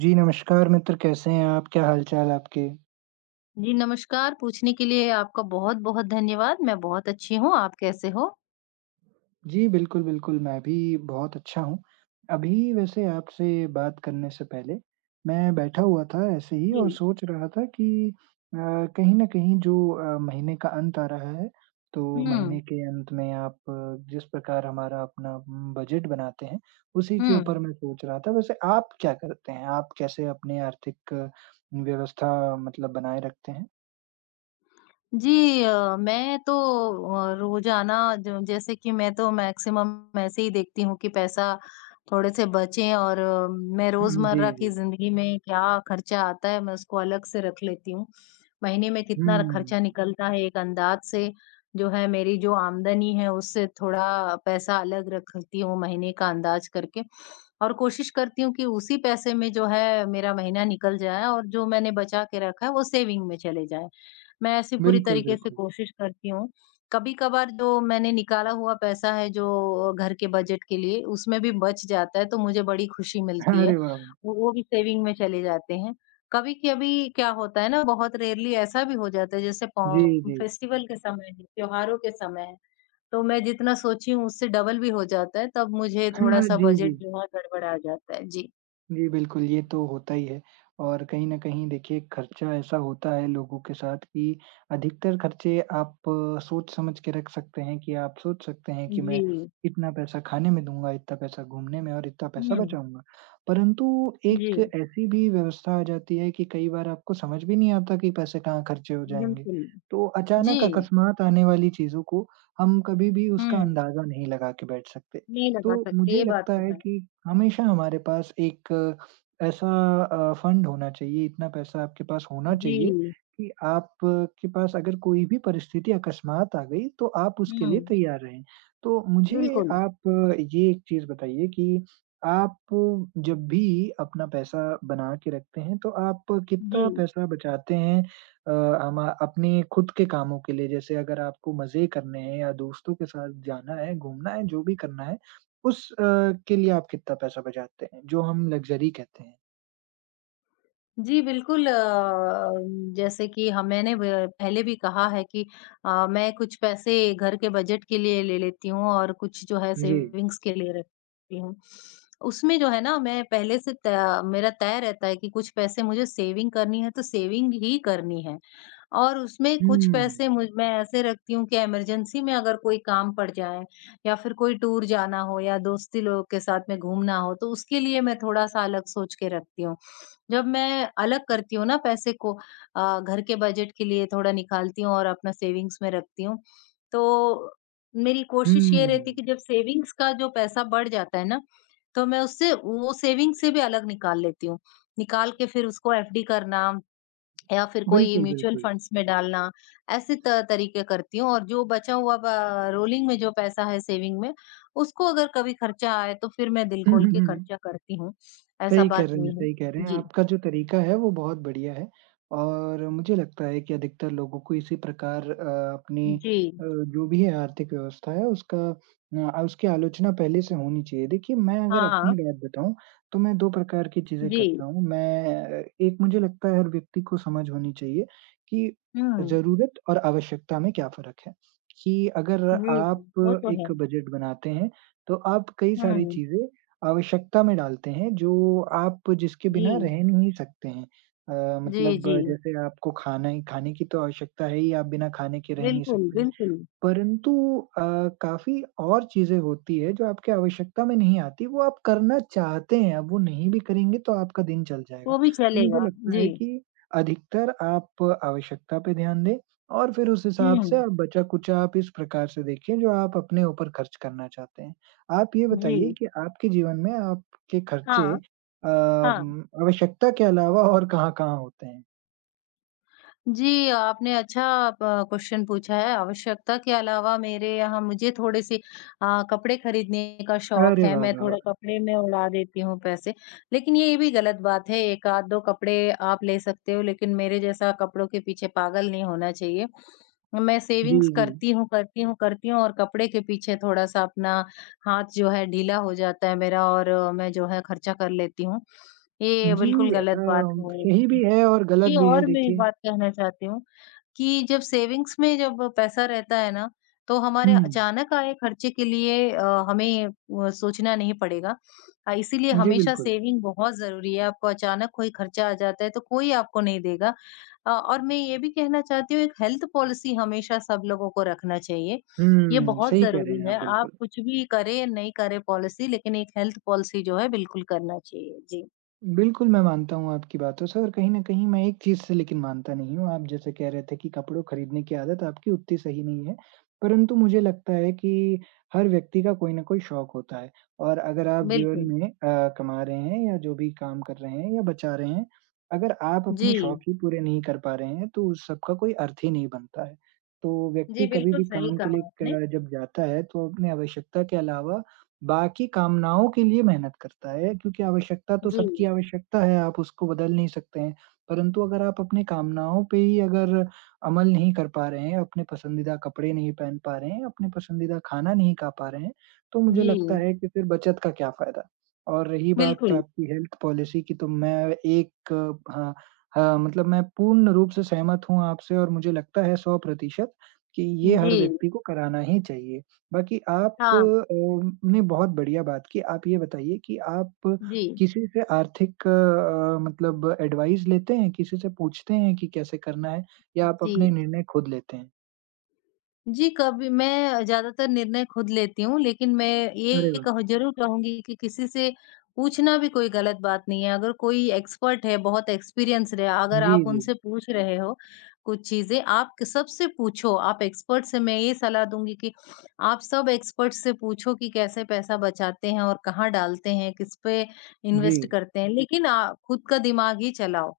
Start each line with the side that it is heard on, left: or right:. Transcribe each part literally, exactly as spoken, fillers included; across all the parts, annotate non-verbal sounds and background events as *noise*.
right: जी, नमस्कार मित्र, कैसे हैं आप? क्या हाल-चाल आपके?
left: जी, नमस्कार। पूछने के लिए आपका बहुत-बहुत धन्यवाद। मैं बहुत अच्छी हूँ, आप कैसे हो?
right: जी, बिल्कुल, बिल्कुल, मैं भी बहुत अच्छा हूँ। अभी वैसे आपसे बात करने से पहले मैं बैठा हुआ था ऐसे ही
left: जी।
right: और सोच रहा था कि अ, कहीं न कहीं जो अ, महीने का अंत आ रहा है, तो
left: हुँ,
right: महीने के अंत में आप अ, जिस प्रकार हमारा अपना उम, बजट बनाते हैं, उसी के
left: हुँ।
right: ऊपर मैं सोच रहा था। वैसे आप क्या करते हैं? आप कैसे अपने आर्थिक अ, व्यवस्था मतलब बनाए रखते हैं?
left: जी अ, मैं तो अ, रोज़ाना ज जैसे कि मैं तो मैक्सिमम ऐसे ही देखती हूँ कि पैसा थोड़े से बचे और अ, मैं
right: हुँ, हुँ, जी,
left: रोज़मर्रा की
right: जी।
left: ज़िंदगी में क्या खर्चा आता है, मैं उसको अलग से रख लेती हूँ। महीने में कितना
right: हुँ।
left: खर्चा निकलता है, एक अंदाज़ से जो है मेरी जो आमदनी है उससे थोड़ा पैसा अलग रखती हूँ महीने का अंदाज़ करके। और कोशिश करती हूँ कि उसी पैसे में जो है मेरा महीना निकल जाए और जो मैंने बचा के रखा है वो सेविंग में चले जाए। मैं ऐसी पूरी
right: बिल्कुल,
left: तरीके से
right: बिल्कुल।
left: कोशिश करती हूँ। कभी-कभार जो मैंने निकाला हुआ पैसा है जो घर के बजट के लिए उसमें भी बच जाता है तो मुझे बड़ी खुशी मिलती है।
right: अरे वाह! वाह!
left: वो वो भी सेविंग में चले जाते हैं। कभी-कभी क्या होता है ना, बहुत रेयरली ऐसा भी हो जाता है, जैसे
right: जी,
left: पौ
right: जी।
left: फेस्टिवल के समय है, त्योहारों के समय है, तो मैं जितना सोची हूँ उससे डबल भी हो जाता है, तब मुझे
right: *laughs* हाँ,
left: थोड़ा-सा
right: जी,
left: बजट
right: जी।
left: जो है गड़बड़ा जाता है। जी।
right: जी, बिल्कुल, ये तो होता ही है और कहीं न कहीं देखिए खर्चा ऐसा होता है लोगों के साथ कि अधिकतर खर्चे आप सोच समझ के रख सकते हैं कि आप सोच सकते हैं कि
left: जी।
right: मैं इतना पैसा खाने में दूँगा, इतना पैसा घूमने में और इतना पैसा
left: हुँ।
right: बचाऊँगा। परंतु एक
left: जी,
right: ऐसी भी व्यवस्था आ जाती है कि कई बार आपको समझ भी नहीं आता कि पैसे कहाँ खर्चे हो जाएँगे।
left: बिल्कुल।
right: तो
left: जी।
right: अचानक अकस्मात आने वाली चीज़ों को हम कभी भी उसका
left: हुँ,
right: अंदाज़ा नहीं लगा के बैठ सकते।
left: नहीं लगा
right: तो
left: सकते,
right: मुझे
left: ये बात
right: लगता
left: तो
right: है
left: है।
right: कि हमेशा हमारे पास एक अ, ऐसा अ, फंड होना चाहिए, इतना पैसा आपके पास होना चाहिए
left: जी।
right: कि आपके पास अगर कोई भी परिस्थिति अकस्मात आ गई, तो आप उसके लिए
left: हुँ,
right: तैयार रहें। तो मुझे
left: बिल्कुल।
right: आप अ, ये एक चीज़ बताइए कि आप जब भी अपना पैसा बना के रखते हैं, तो आप
left: जी।
right: कितना पैसा बचाते हैं अ, हमा अपने खुद के कामों के लिए? जैसे अगर आपको मज़े करने हैं या दोस्तों के साथ जाना है, घूमना है, जो भी करना है। उस अ, के लिए आप कितना पैसा बचाते हैं, जो हम लग्ज़री कहते हैं?
left: जी, बिल्कुल। अ, जैसे कि ह मैंने ब पहले भी कहा है कि अ, मैं कुछ पैसे घर के बजट के लिए ले लेती हूँ और कुछ जो है
right: जी।
left: सेविंग्स के लिए रखती हूँ। उसमें जो है ना मैं पहले से त मेरा तय रहता है कि कुछ पैसे मुझे सेविंग करनी है, तो सेविंग ही करनी है। और उसमें कुछ
right: हुँ,
left: पैसे मुझ मैं ऐसे रखती हूँ कि इमरजेंसी में अगर कोई काम पड़ जाए या फिर कोई टूर जाना हो या दोस्ती लोग के साथ में घूमना हो, तो उसके लिए मैं थोड़ा-सा अलग सोच के रखती हूँ। जब मैं अलग करती हूँ ना पैसे को अ, घर के बजट के लिए थोड़ा निकालती हूँ और अपना सेविंग्स में रखती हूँ, तो मेरी कोशिश ये रहती है कि
right: हुँ,
left: जब सेविंग्स का जो पैसा बढ़ जाता है ना, तो मैं उससे वो सेविंग्स से भी अलग निकाल लेती हूँ। निकाल के फिर उसको एफडी करना या फिर कोई
right: बिल्कुल,
left: म्यूचुअल
right: बिल्कुल।
left: फंड्स में डालना, ऐसे त तरीके करती हूँ और जो बचा हुआ ब रोलिंग में जो पैसा है सेविंग में, उसको अगर कभी खर्चा आए तो फिर मैं दिल खोल के खर्चा
right: *laughs*
left: करती हूँ। ऐसा
right: सही कह
left: बात
right: रहे हैं
left: नहीं है।
right: सही कह रहे हैं।
left: जी।
right: आपका जो तरीका है वो बहुत बढ़िया है और मुझे लगता है कि अधिकतर लोगों को इसी प्रकार अ, अपनी
left: जी,
right: अ, जो भी है आर्थिक व्यवस्था है उसका अ, उसकी आलोचना पहले से होनी चाहिए। देखिए मैं अगर
left: हाँ,
right: अपनी बात बताऊँ तो मैं दो प्रकार की चीज़ें
left: जी,
right: करता हूँ। मैं एक मुझे लगता है हर व्यक्ति को समझ होनी चाहिए कि
left: हुँ,
right: ज़रूरत और आवश्यकता में क्या फ़र्क है? कि अगर
left: जी, वो
right: आप
left: तो है।
right: एक बजट बनाते हैं तो आप कई सारी
left: हुँ,
right: चीज़ें आवश्यकता में डालते हैं जो आप जिसके बिना
left: जी,
right: रह नहीं सकते हैं। अ,
left: जी,
right: मतलब
left: जी,
right: जैसे आपको खाना ही खाने की तो आवश्यकता है ही, आप बिना खाने के रह नहीं
left: बिल्कुल,
right: सकते। हैं।
left: बिल्कुल,
right: परंतु अ, काफ़ी और चीज़ें होती है जो आपकी आवश्यकता में नहीं आती, वो आप करना चाहते हैं, अब वो नहीं भी करेंगे तो आपका दिन चल जाएगा।
left: वो भी
right: तो मुझे
left: चलेगा।
right: लगता
left: जी,
right: है कि अधिकतर आप आवश्यकता पे ध्यान दें और फिर उस हिसाब से
left: हुँ,
right: आप बचा-कुचा आप इस प्रकार से देखिए जो आप अपने ऊपर खर्च करना चाहते हैं। आप ये बताइए
left: जी,
right: कि आपके जीवन में आपके खर्चे
left: हाँ,
right: अ,
left: हाँ।
right: उम, आवश्यकता के अलावा और कहाँ-कहाँ होते हैं?
left: जी, आपने अच्छा प क्वेश्चन पूछा है। आवश्यकता के अलावा मेरे यहाँ मुझे थोड़े-से अ, कपड़े खरीदने का शौक
right: अरे
left: है,
right: वाह,
left: मैं
right: वाह! वाह।
left: थोड़ा कपड़े में उड़ा देती हूँ पैसे। लेकिन ये भी गलत बात है, एक आध दो कपड़े आप ले सकते हो, लेकिन मेरे जैसा कपड़ों के पीछे पागल नहीं होना चाहिए। मैं
right: जी,
left: सेविंग्स
right: जी।
left: करती हूँ, करती हूँ, करती हूँ और कपड़े के पीछे थोड़ा-सा अपना हाथ जो है ढीला हो जाता है मेरा और अ, मैं जो है खर्चा कर लेती हूँ। ये
right: जी,
left: बिल्कुल
right: अ,
left: गलत बात है।
right: सही भी है और गलत
left: जी,
right: भी है
left: और मैं एक
right: देखिए।
left: बात कहना चाहती हूँ कि जब सेविंग्स में जब पैसा रहता है ना, तो हमारे
right: हुँ,
left: अचानक आए खर्चे के लिए अ, हमें अ, सोचना नहीं पड़ेगा। अ, इसीलिए
right: जी,
left: हमेशा
right: बिल्कुल।
left: सेविंग बहुत ज़रूरी है, आपको अचानक कोई खर्चा आ जाता है, तो कोई आपको नहीं देगा। अ, और मैं ये भी कहना चाहती हूँ, एक हेल्थ पॉलिसी हमेशा सब लोगों को रखना चाहिए। ये
right: हुँ,
left: बहुत
right: सही कह रहे
left: ज़रूरी
right: हैं
left: है,
right: आप
left: आप
right: बिल्कुल।
left: कुछ भी करें या नहीं करें पॉलिसी, लेकिन एक हेल्थ पॉलिसी जो है, बिल्कुल करना चाहिए। जी,
right: बिल्कुल, मैं मानता हूँ आपकी बातों से और कहीं न कहीं मैं एक चीज़ से लेकिन मानता नहीं हूँ। आप जैसे कह रहे थे कि कपड़ों खरीदने की आदत आपकी उतनी सही नहीं है, परंतु मुझे लगता है कि हर व्यक्ति का कोई न कोई शौक होता है और अगर आप जीवन
left: बिल्कुल।
right: में अ, कमा रहे हैं या जो भी काम कर रहे हैं या बचा रहे हैं, अगर आप
left: जी।
right: अपने शौक ही पूरे नहीं कर पा रहे हैं, तो उस सब का कोई अर्थ ही नहीं बनता है। तो
left: जी,
right: व्यक्ति कभी
left: बिल्कुल
right: भी
left: सही
right: काम के लिए
left: कहा आपने।
right: क जब जाता है, तो अपनी आवश्यकता के अलावा बाकी कामनाओं के लिए मेहनत करता है, क्योंकि आवश्यकता तो
left: जी,
right: सबकी आवश्यकता है, आप उसको बदल नहीं सकते हैं। परंतु अगर आप अपनी कामनाओं पे ही अगर अमल नहीं कर पा रहे हैं, अपने पसंदीदा कपड़े नहीं पहन पा रहे हैं, अपने पसंदीदा खाना नहीं खा पा रहे हैं, तो मुझे लगता
left: जी,
right: है कि फिर बचत का क्या फ़ायदा? और रही बात
left: बिल्कुल।
right: आपकी हेल्थ पॉलिसी की, तो मैं एक। हाँ, हाँ, मतलब मैं पूर्ण रूप से सहमत हूँ आपसे और मुझे लगता है सौ प्रतिशत कि ये
left: जी,
right: हर व्यक्ति को कराना ही चाहिए। बाकी आप
left: हाँ,
right: अ, ने बहुत बढ़िया बात की। आप ये बताइए कि आप
left: जी,
right: किसी से आर्थिक अ, मतलब एडवाइस लेते हैं? किसी से पूछते हैं कि कैसे करना है या आप अपने
left: जी।
right: निर्णय खुद लेते हैं?
left: जी, कभी मैं ज़्यादातर निर्णय खुद लेती हूँ, लेकिन मैं
right: अरे
left: ये
right: वाह!
left: कह ज़रूर कहूँगी कि किसी से पूछना भी कोई गलत बात नहीं है। अगर कोई एक्सपर्ट है, बहुत एक्सपीरियंस्ड है, अगर
right: जी,
left: आप
right: जी।
left: उनसे पूछ रहे हो कुछ चीज़ें, आप क सबसे पूछो। आप एक्सपर्ट से मैं ये सलाह दूँगी कि आप सब एक्सपर्ट से पूछो कि कैसे पैसा बचाते हैं और कहाँ डालते हैं, किस पे
right: जी,
left: इन्वेस्ट करते हैं, लेकिन आ खुद का दिमाग ही चलाओ।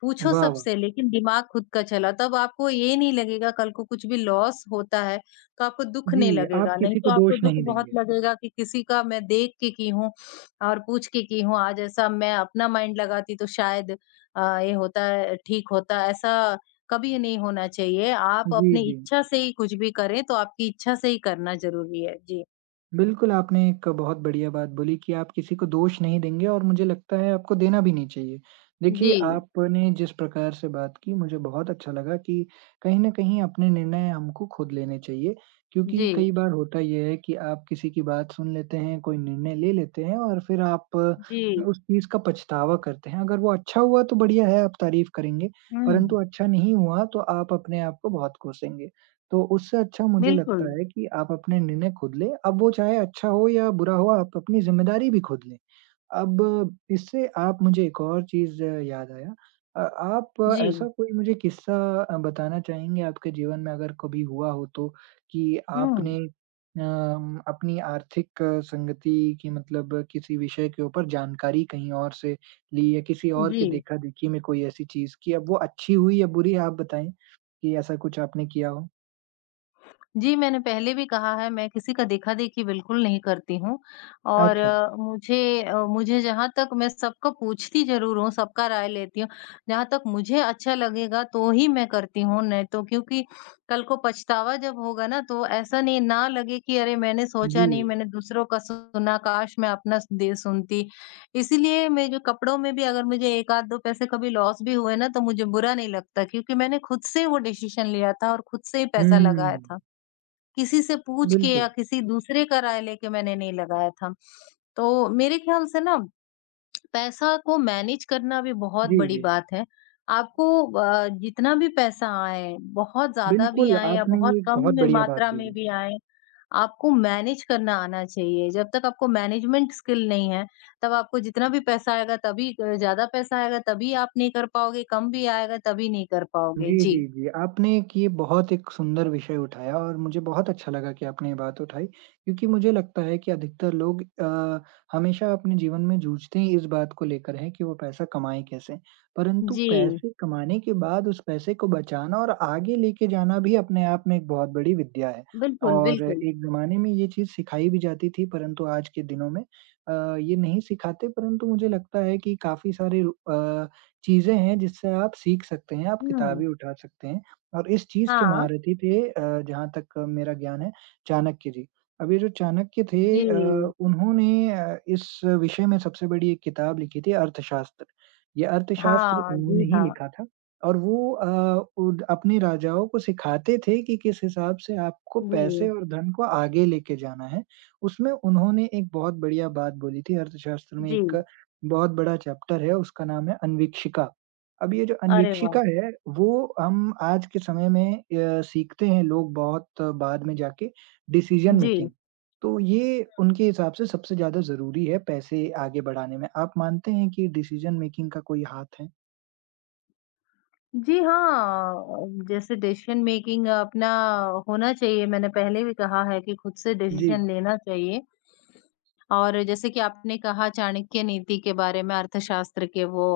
left: पूछो
right: वाह, वाह!
left: सबसे लेकिन दिमाग खुद का चला, तब आपको ये नहीं लगेगा कल को कुछ भी लॉस होता है, तो आपको दुःख नहीं
right: जी,
left: लगेगा,
right: आप
left: नहीं
right: किसी
left: तो
right: को
left: आपको
right: दोष
left: दुःख
right: नहीं
left: बहुत
right: देंगे।
left: लगेगा कि किसी का मैं देख के की हूँ और पूछ के की हूँ, आज ऐसा मैं अपना माइंड लगाती तो शायद अ, ये होता है ठीक होता, ऐसा कभी नहीं होना चाहिए। आप
right: जी,
left: अपनी
right: जी।
left: इच्छा से ही कुछ भी करें, तो आपकी इच्छा से ही करना ज़रूरी है। जी।
right: बिल्कुल, आपने एक बहुत बढ़िया बात बोली कि आप किसी को दोष नहीं देंगे और मुझे लगता है आपको देना भी नहीं चाहिए। देखिए,
left: जी,
right: आपने जिस प्रकार से बात की मुझे बहुत अच्छा लगा कि कहीं न कहीं अपने निर्णय हमको खुद लेने चाहिए,
left: जी,
right: क्योंकि कई बार होता ये है कि आप किसी की बात सुन लेते हैं, कोई निर्णय ले लेते हैं और फिर आप
left: जी।
right: उस चीज़ का पछतावा करते हैं। अगर वो अच्छा हुआ तो बढ़िया है, आप तारीफ़ करेंगे,
left: हुँ,
right: परंतु अच्छा नहीं हुआ तो आप अपने आप को बहुत कोसेंगे। तो उससे अच्छा मुझे लगता
left: बिल्कुल।
right: है कि आप अपने निर्णय खुद लें, अब वो चाहे अच्छा हो या बुरा हो, आप अपनी ज़िम्मेदारी भी खुद लें। अब इससे आप मुझे एक और चीज़ याद आया, अ, आप
left: जी।
right: ऐसा कोई मुझे किस्सा अ, बताना चाहेंगे आपके जीवन में अगर कभी हुआ हो तो कि
left: हुँ,
right: आपने अम, अपनी आर्थिक अ, संगति की मतलब किसी विषय के ऊपर जानकारी कहीं और से ली या किसी और
left: जी।
right: के देखा-देखी में कोई ऐसी चीज़ कि अब वो अच्छी हुई या बुरी आप बताएँ कि ऐसा कुछ आपने किया हो?
left: जी, मैंने पहले भी कहा है मैं किसी का देखा-देखी बिल्कुल नहीं करती हूँ और
right: अच्छा,
left: अ, मुझे अ, मुझे जहाँ तक मैं सबका पूछती ज़रूर हूँ, सबका राय लेती हूँ। जहाँ तक मुझे अच्छा लगेगा तो ही मैं करती हूँ, नहीं तो क्योंकि कल को पछतावा जब होगा ना तो ऐसा नहीं ना लगे कि अरे मैंने सोचा
right: जी।
left: नहीं, मैंने दूसरों का सुना, काश मैं अपना दे सुनती। इसीलिए मैं जो कपड़ों में भी अगर मुझे एक आध दो पैसे कभी लॉस भी हुए ना तो मुझे बुरा नहीं लगता क्योंकि मैंने खुद से वो डिसीज़न लिया था और खुद से ही पैसा
right: हुँ,
left: लगाया था। किसी से पूछ के या
right: बिल्कुल।
left: किसी दूसरे का राय लेके मैंने नहीं लगाया था। तो मेरे ख़्याल से ना पैसा को मैनेज करना भी बहुत
right: जी,
left: बड़ी
right: जी।
left: बात है। आपको अ, जितना भी पैसा आए, बहुत ज़्यादा भी
right: बिल्कुल,
left: आए या
right: आपने
left: बहुत
right: ये एक
left: कम
right: बहुत
left: में
right: बढ़िया बात
left: मात्रा में
right: बोली।
left: भी आए, आपको मैनेज करना आना चाहिए। जब तक आपको मैनेजमेंट स्किल नहीं है, तब आपको जितना भी पैसा आएगा तभी अ, ज़्यादा पैसा आएगा तभी आप नहीं कर पाओगे, कम भी आएगा तभी नहीं कर पाओगे।
right: जी,
left: जी।
right: जी, जी। आपने एक ये बहुत एक सुंदर विषय उठाया और मुझे बहुत अच्छा लगा कि आपने ये बात उठाई, क्योंकि मुझे लगता है कि अधिकतर लोग अ, हमेशा अपने जीवन में जूझते ही इस बात को लेकर हैं कि वो पैसा कमाएँ कैसे? परंतु
left: जी।
right: पैसे कमाने के बाद उस पैसे को बचाना और आगे लेके जाना भी अपने आप में एक बहुत बड़ी विद्या है।
left: बिल्कुल,
right: और
left: बिल्कुल।
right: एक ज़माने में ये चीज़ सिखाई भी जाती थी, परंतु आज के दिनों में अ, ये नहीं सिखाते परंतु मुझे लगता है कि काफ़ी सारे रु अ, चीज़ें हैं जिससे आप सीख सकते हैं, आप
left: हुँ।
right: किताबें उठा सकते हैं और इस चीज़ के
left: हाँ।
right: महारथी थे, अ, जहाँ तक मेरा ज्ञान है, चाणक्य जी। अब ये जो चाणक्य थे,
left: जी।
right: अ, उन्होंने अ, इस विषय में सबसे बड़ी एक किताब लिखी थी अर्थशास्त्र। ये अर्थशास्त्र
left: हाँ, जी
right: उन्होंने ही
left: हाँ।
right: लिखा था और वो अ, उद अपने राजाओं को सिखाते थे कि किस हिसाब से आपको
left: जी,
right: पैसे और धन को आगे लेके जाना है। उसमें उन्होंने एक बहुत बढ़िया बात बोली थी, अर्थशास्त्र में
left: जी।
right: एक बहुत बड़ा चैप्टर है, उसका नाम है अन्वीक्षिका। अब ये जो
left: अरे वाह!
right: अन्वीक्षिका है, वो हम आज के समय में अ, सीखते हैं लोग बहुत बाद में जाके, डिसीजन
left: जी।
right: मेकिंग। तो ये
left: हुँ।
right: उनके हिसाब से सबसे ज़्यादा ज़रूरी है पैसे आगे बढ़ाने में। आप मानते हैं कि डिसीजन मेकिंग का कोई हाथ है?
left: जी हाँ, जैसे डिसीज़न मेकिंग अपना होना चाहिए, मैंने पहले भी कहा है कि खुद से
right: जी।
left: डिसीज़न लेना चाहिए। और जैसे कि आपने कहा चाणक्य नीति के बारे में अर्थशास्त्र के वो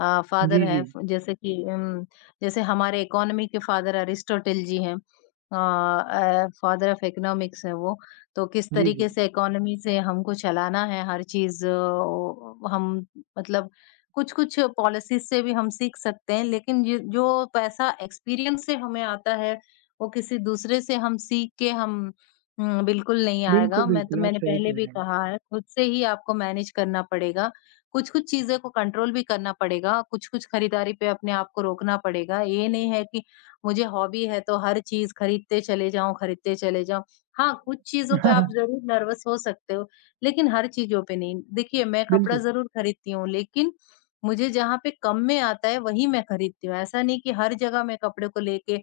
left: अ, फादर
right: जी,
left: हैं
right: जी।
left: फ जैसे कि उम, जैसे हमारे इकोनॉमी के फादर अरिस्टोटल जी हैं। अ अ, फादर ऑफ इकोनॉमिक्स हैं वो। तो किस
right: जी, जी।
left: तरीके से इकोनॉमी से हमको चलाना है हर चीज़ ओ, हम मतलब कुछ-कुछ पॉलिसीज़ से भी हम सीख सकते हैं, लेकिन ये जो पैसा एक्सपीरियंस से हमें आता है, वो किसी दूसरे से हम सीख के हम उम, बिल्कुल नहीं आएगा।
right: बिल्कुल,
left: मैं तो
right: बिल्कुल, आप
left: मैंने
right: सही
left: पहले
right: कह
left: भी
right: रहे हैं।
left: कहा है, खुद से ही आपको मैनेज करना पड़ेगा। कुछ-कुछ चीज़ें को कंट्रोल भी करना पड़ेगा, कुछ-कुछ खरीदारी पे अपने आप को रोकना पड़ेगा। ये नहीं है कि मुझे हॉबी है, तो हर चीज़ खरीदते चले जाऊँ, खरीदते चले जाऊँ। हाँ, कुछ चीज़ों पे आप
right: *laughs*
left: ज़रूर नर्वस हो सकते हो, लेकिन हर चीज़ों पे नहीं। देखिए, मैं कपड़ा
right: बिल्कुल,
left: ज़रूर खरीदती हूँ, लेकिन मुझे जहाँ पे कम में आता है वही मैं खरीदती हूँ। ऐसा नहीं कि हर जगह मैं कपड़े को लेके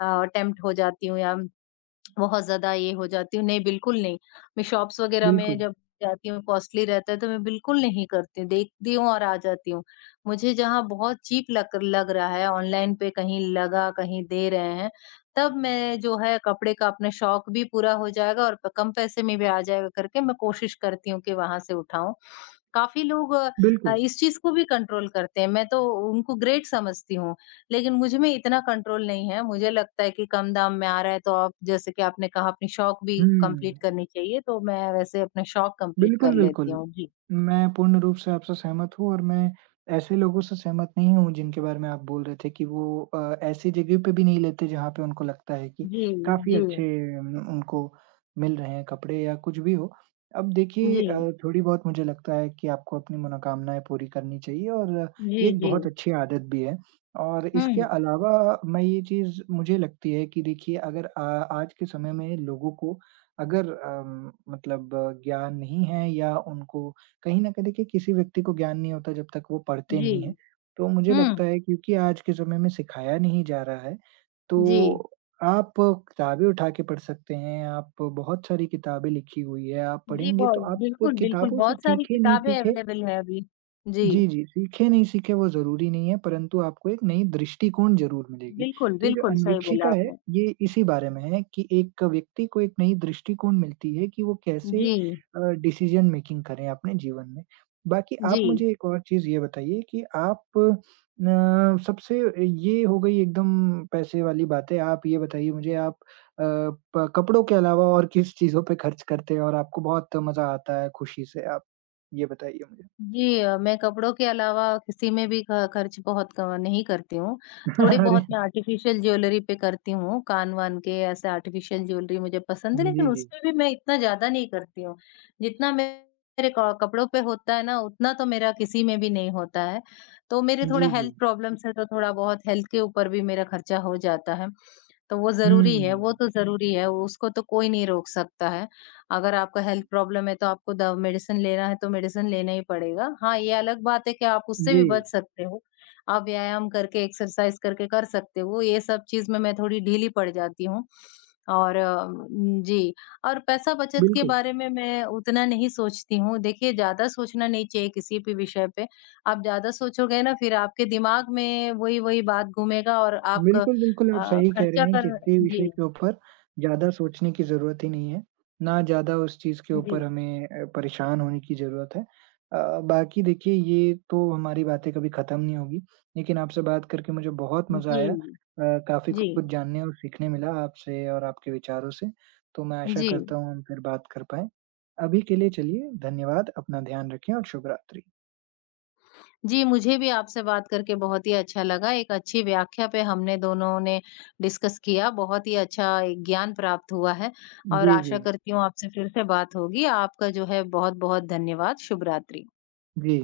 left: अ, टेम्प्ट हो जाती हूँ या बहुत ज़्यादा ये हो जाती हूँ, नहीं बिल्कुल नहीं। मैं शॉप्स वग़ैरह में
right: बिल्कुल,
left: जब जाती हूँ कॉस्टली रहता है तो मैं बिल्कुल नहीं करती हूँ, देखती हूँ और आ जाती हूँ। मुझे जहाँ बहुत चीप लग लग रहा है ऑनलाइन पे कहीं लगा, कहीं दे रहे हैं, तब मैं जो है कपड़े का अपना शौक भी पूरा हो जाएगा और प कम पैसे में भी आ जाएगा करके मैं कोशिश करती हूँ कि वहाँ से उठाऊँ। काफ़ी लोग अ,
right: बिल्कुल।
left: इस चीज़ को भी कंट्रोल करते हैं, मैं तो उनको ग्रेट समझती हूँ। लेकिन मुझ में इतना कंट्रोल नहीं है, मुझे लगता है कि कम दाम में आ रहा है तो आप जैसे कि आपने कहा अपनी शौक भी कंप्लीट
right: हुँ।
left: करनी चाहिए, तो मैं वैसे अपने शौक कंप्लीट कर
right: बिल्कुल,
left: लेती
right: बिल्कुल।
left: हूँ। जी,
right: मैं पूर्ण रूप से आपसे सहमत हूँ और मैं ऐसे लोगों से सहमत नहीं हूँ जिनके बारे में आप बोल रहे थे कि वो अ, ऐसी जगह पे भी नहीं लेते जहाँ पे उनको लगता है कि
left: जी,
right: काफ़ी
left: जी,
right: अच्छे उम, उनको मिल रहे हैं कपड़े या कुछ भी हो। अब देखिए,
left: जी,
right: अ, थोड़ी बहुत मुझे लगता है कि आपको अपनी मनोकामनाएँ पूरी करनी चाहिए और अ,
left: जी,
right: ये एक
left: जी।
right: बहुत अच्छी आदत भी है। और इसके
left: हुँ,
right: अलावा मैं ये चीज़ मुझे लगती है कि देखिए, अगर अ, आज के समय में लोगों को अगर अम, मतलब ज्ञान नहीं है या उनको, कहीं न कहीं देखिए किसी व्यक्ति को ज्ञान नहीं होता जब तक वो पढ़ते
left: जी,
right: नहीं हैं। तो मुझे
left: हुँ,
right: लगता है क्योंकि आज के समय में सिखाया नहीं जा रहा है,
left: जी।
right: तो आप किताबें उठा के पढ़ सकते हैं, आप बहुत सारी किताबें लिखी हुई है, आप
left: जी,
right: पढ़ेंगे तो
left: बहुत
right: आप
left: बिल्कुल, बिल्कुल,
right: किताबों से
left: बहुत सारी
right: सीखे नहीं
left: किताबें
right: सीखे,
left: अवेलेबल हैं अभी। जी,
right: जी, जी, सीखे नहीं सीखे वो ज़रूरी नहीं है, परंतु आपको एक नई दृष्टिकोण ज़रूर मिलेगी।
left: बिल्कुल,
right: तो ये जो
left: बिल्कुल, सही बोला
right: अन्वेक्षिका है,
left: आपने।
right: ये इसी बारे में है कि एक व्यक्ति को एक नई दृष्टिकोण मिलती है कि वो कैसे
left: जी,
right: अ, डिसीज़न मेकिंग करें अपने जीवन में। बाकी
left: जी।
right: आप मुझे एक और चीज़ ये बताइए कि आप अ, सबसे, ये हो गई एकदम पैसे वाली बातें, आप ये बताइए मुझे, आप अ, प कपड़ों के अलावा और किस चीज़ों पे खर्च करते हैं और आपको बहुत मज़ा आता है खुशी से? आप ये बताइए मुझे?
left: जी अ, मैं कपड़ों के अलावा किसी में भी ख खर्च बहुत क नहीं करती हूँ। थोड़ी
right: *laughs*
left: बहुत
right: अरे!
left: मैं आर्टिफ़िशियल ज्वेलरी पे करती हूँ, कान-वान के ऐसे आर्टिफ़िशियल ज्वेलरी मुझे पसंद है, लेकिन
right: जी, जी।
left: उसपे भी मैं इतना ज़्यादा नहीं करती हूँ। जितना मे- मेरे क कपड़ों पे होता है ना, उतना तो मेरा किसी में भी नहीं होता है। तो मेरे थोड़े
right: जी, जी।
left: हेल्थ प्रॉब्लम्स हैं, तो थोड़ा बहुत हेल्थ के ऊपर भी मेरा खर्चा हो जाता है। तो वो ज़रूरी है, वो
right: हुँ।
left: तो ज़रूरी है, उसको तो कोई नहीं रोक सकता है। अगर आपका हेल्थ प्रॉब्लम है तो आपको दव मेडिसिन लेना है तो मेडिसिन लेना ही पड़ेगा। हाँ, ये अलग बात है कि आप उससे
right: जी,
left: भी बच सकते हो। आप व्यायाम करके, एक्सरसाइज़ करके कर सकते हो। ये सब चीज़ में मैं थोड़ी ढीली पड़ जाती हूँ और उम, जी और पैसा बचत के
right: बिल्कुल।
left: बारे में मैं उतना नहीं सोचती हूँ। देखिए ज़्यादा सोचना नहीं चाहिए किसी भी विषय पे। आप ज़्यादा सोचोगे ना फिर आपके दिमाग में वही-वही बात घूमेगा और आप
right: बिल्कुल, बिल्कुल आप
left: अ,
right: सही कह
left: खर्चा
right: रहे हैं,
left: कर
right: किसी विषय
left: जी,
right: के ऊपर ज़्यादा सोचने की ज़रूरत ही नहीं है, ना ज़्यादा उस चीज़ के ऊपर
left: जी,
right: हमें अ, परेशान होने की ज़रूरत है। अ, बाकी देखिए ये तो हमारी बातें कभी ख़त्म नहीं होगी, लेकिन आपसे बात करके मुझे बहुत मज़ा
left: जी,
right: आया। अ, काफ़ी
left: जी,
right: कुछ जानने और सीखने मिला आपसे और आपके विचारों से, तो मैं आशा
left: जी।
right: करता हूँ हम फिर बात कर पाएँ। अभी के लिए चलिए धन्यवाद, अपना ध्यान रखें और शुभ रात्रि।
left: जी, मुझे भी आपसे बात करके बहुत ही अच्छा लगा। एक अच्छी व्याख्या पे हमने दोनों ने डिस्कस किया। बहुत ही अच्छा एक ज्ञान प्राप्त हुआ है और
right: जी,
left: आशा
right: जी।
left: करती हूँ आपसे फिर से बात होगी। आपका जो है बहुत-बहुत धन्यवाद। शुभ रात्रि।
right: जी